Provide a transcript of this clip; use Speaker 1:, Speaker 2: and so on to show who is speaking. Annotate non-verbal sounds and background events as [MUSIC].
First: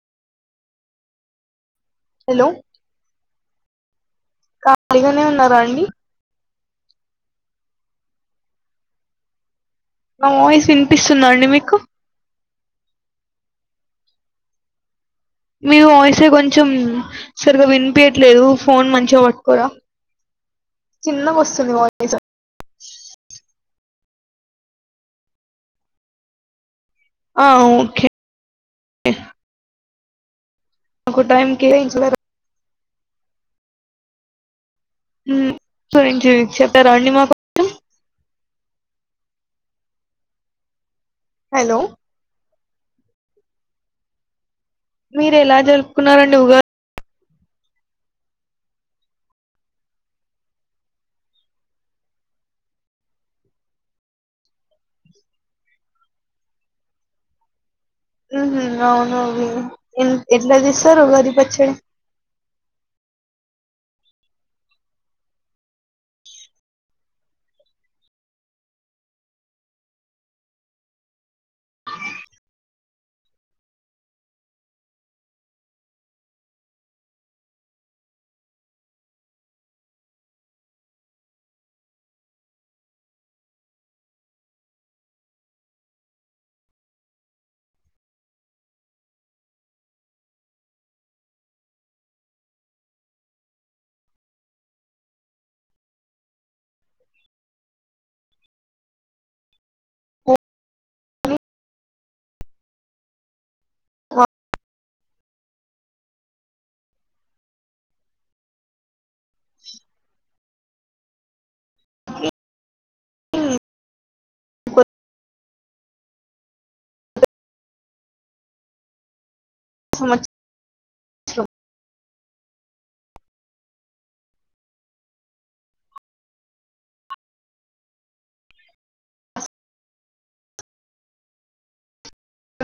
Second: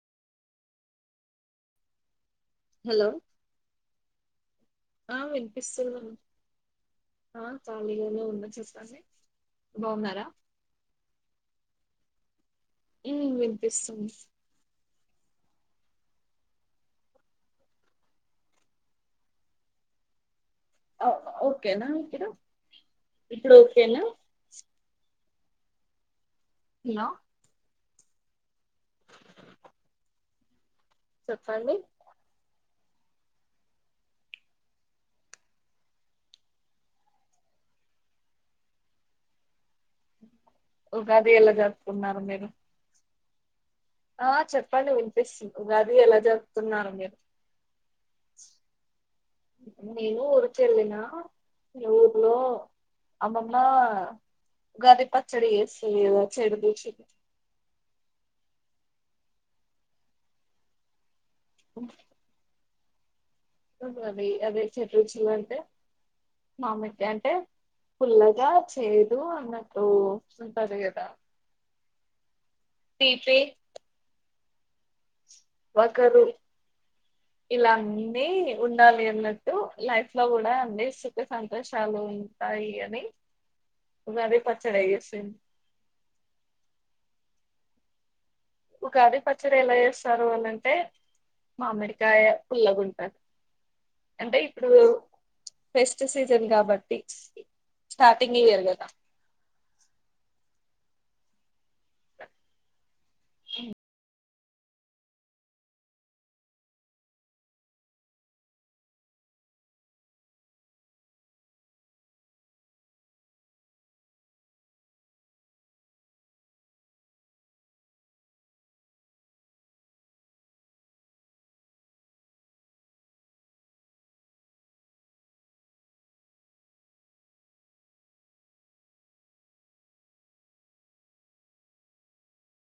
Speaker 1: Hello
Speaker 2: hello ఆ
Speaker 1: ఖాళీగానే ఉన్నారా అండి
Speaker 2: వినిపిస్తున్నాను ఆ ఖాళీగానే ఉన్న చెప్పండి బాగున్నారా
Speaker 1: నా వాయిస్ వినిపిస్తుంద అండి మీకు
Speaker 2: మ్మ్ వినిపిస్తుంది
Speaker 1: మీ వాయిసే కొంచెం సరిగ్గా వినిపియట్లేదు ఫోన్ మంచిగా పట్టుకోరా
Speaker 2: ఆ
Speaker 1: చిన్నగా
Speaker 2: ఓకే
Speaker 1: వస్తుంది
Speaker 2: నా
Speaker 1: వాయిస్
Speaker 2: ఇప్పుడు ఇప్పుడు ఓకేనా హలో
Speaker 1: ఆ ఓకే
Speaker 2: చెప్పండి
Speaker 1: [UNINTELLIGIBLE] మ్మ్ [UNINTELLIGIBLE] చెప్తారా మాకు [INAUDIBLE]
Speaker 2: ఉగాది ఎలా
Speaker 1: హలో
Speaker 2: జరుపుకున్నారు మీరు ఆ చెప్ చెప్పడి
Speaker 1: మీరు
Speaker 2: వినిపిస్తుంది
Speaker 1: ఎలా
Speaker 2: ఉగాది ఎలా
Speaker 1: జరుపుకున్నారండి ఉగాది
Speaker 2: జరుపుతున్నారు మీరు నేను ఊరికేళ్ళిన మీ ఊర్లో అమ్మమ్మ ఉగాది పచ్చడి వేస్తేదా చెడు దూచ
Speaker 1: హ్మ్ హు అవునా ఎట్లా దిస్తారు ఉగాది వచ్చడి
Speaker 2: వస్తుంది కాద అదే చెట్ రుచులు అంటే మామటి అంటే ఫుల్లగా చేదు అన్నట్ంటంది కదా తీపి ఒకరు ఇలా అన్నీ ఉండాలి అన్నట్టు లైఫ్ లో కూడా అన్ని సుఖ సంతోషాలు ఉంటాయి అని ఉగాది పచ్చడి యేసింది ఉగాది పచ్చడి ఎలా చేస్తారు అనంటే మామిడికాయ పుల్లగుంటది. అంటే ఇప్పుడు ఫెస్ట్ సీజన్ కాబట్టి స్టార్టింగ్ ఇయరు కదా
Speaker 1: ఓన్లీ
Speaker 2: మ్
Speaker 1: ఆ మ్మ్ [INAUDIBLE]